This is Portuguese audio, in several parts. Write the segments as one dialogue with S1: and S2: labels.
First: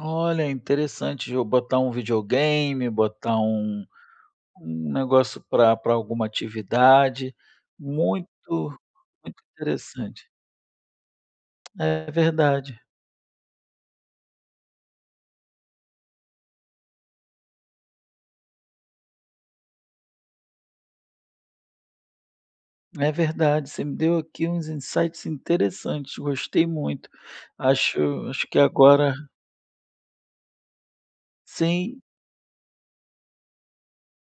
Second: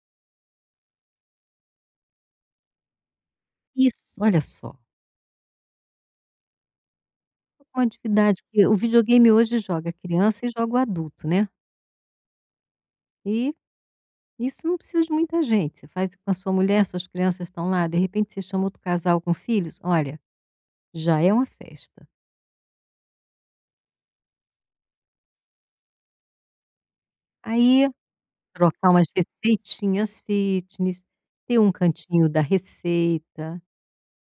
S1: Olha, é interessante, de eu botar um videogame, botar um
S2: Isso, olha só.
S1: um negócio pra pra alguma atividade.
S2: Com a
S1: Muito
S2: atividade fí o videogame
S1: muito
S2: hoje joga
S1: interessante.
S2: criança e joga o adulto, né.
S1: É, verdade.
S2: E isso não precisa de muita gente, você faz com a sua mulher, suas crianças estão lá, de repente você chama outro casal com filhos. Olha, já é uma festa.
S1: É verdade, você me deu aqui uns insights interessantes, gostei muito.
S2: Aí
S1: Acho acho que
S2: trocar umas
S1: agora
S2: receitinhas fitness, ter um
S1: Sim.
S2: cantinho da receita,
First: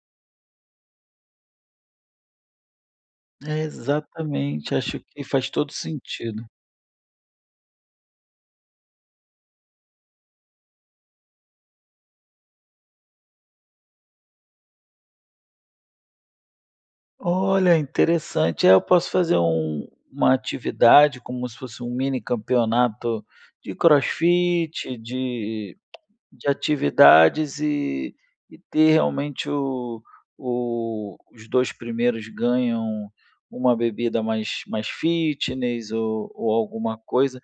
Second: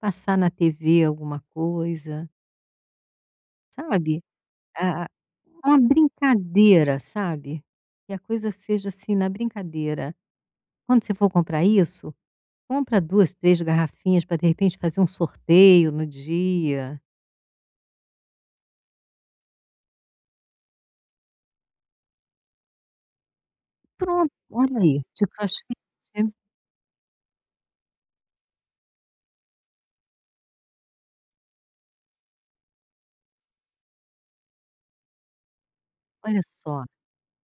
S2: passar na TV alguma coisa
S1: É,
S2: sabe.
S1: exatamente. Acho
S2: A
S1: que faz
S2: a
S1: todo
S2: uma
S1: sentido.
S2: brincadeira, sabe, que a coisa seja, assim, na brincadeira. Quando você for comprar isso, compra 2, 3 garrafinhas pra, de repente, fazer um sorteio no dia.
S1: Olha, interessante. É, eu posso fazer um uma atividade como se fosse um mini campeonato de
S2: Pronto, olha
S1: crossfit,
S2: aí, de crossfit.
S1: de de atividades e e ter, realmente, o o os 2 primeiros ganham uma bebida mais mais fitness ou
S2: Olha
S1: ou
S2: só.
S1: alguma coisa.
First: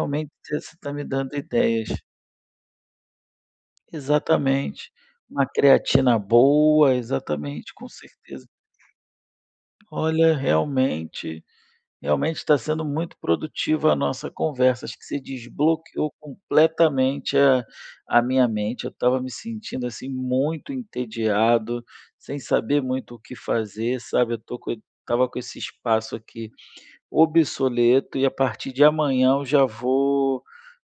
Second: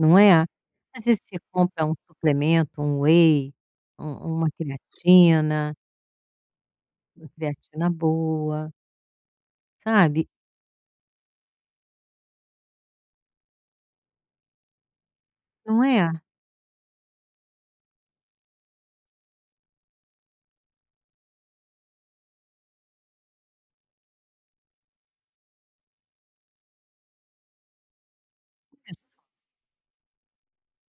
S2: Não é?
S1: você você tá
S2: Às
S1: me
S2: vezes
S1: dando
S2: você compra
S1: ideias.
S2: um suplemento, um whey, um uma
S1: Exatamente. Uma
S2: creatina
S1: creatina boa,
S2: uma
S1: exatamente, com
S2: creatina
S1: certeza.
S2: boa. Sabe?
S1: Olha, realmente realmente tá sendo muito produtiva a nossa conversa, acho que você
S2: Não
S1: desbloqueou
S2: é?
S1: completamente a a minha mente, eu estava me sentindo, assim, muito entediado, sem saber muito o que fazer, sabe, eu tô com o estava com esse espaço aqui obsoleto, e a partir de
S2: Isso.
S1: amanhã eu já vou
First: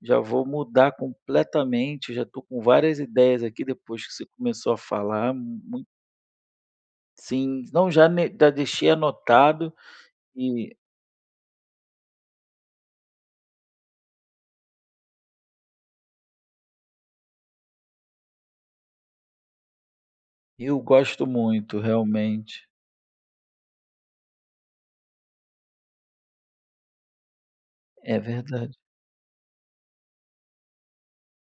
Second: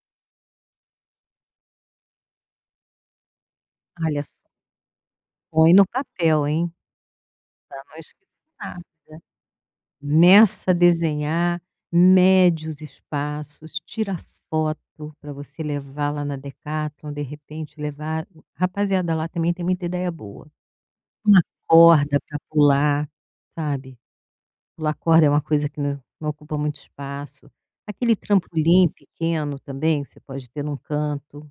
S1: já vou mudar completamente. Eu já tô com várias ideias aqui, depois que
S2: Olha
S1: você
S2: só
S1: começou a falar, m
S2: põe
S1: mui
S2: no papel hein,
S1: Sim.
S2: pra
S1: Não,
S2: não
S1: já ne
S2: esquecer
S1: já deixei
S2: rápido.
S1: anotado
S2: Meça a
S1: e
S2: desenhar, mede os espaços, tira foto pra você levar lá na Decathlon, de repente levar rapaziada lá também tem muita ideia boa.
S1: Eu gosto
S2: Uma
S1: muito,
S2: corda pra
S1: realmente.
S2: pular, sabe, pular corda é uma coisa que não não ocupa muito espaço. Aquele
S1: É verdade.
S2: trampolim pequeno também, você pode ter num canto.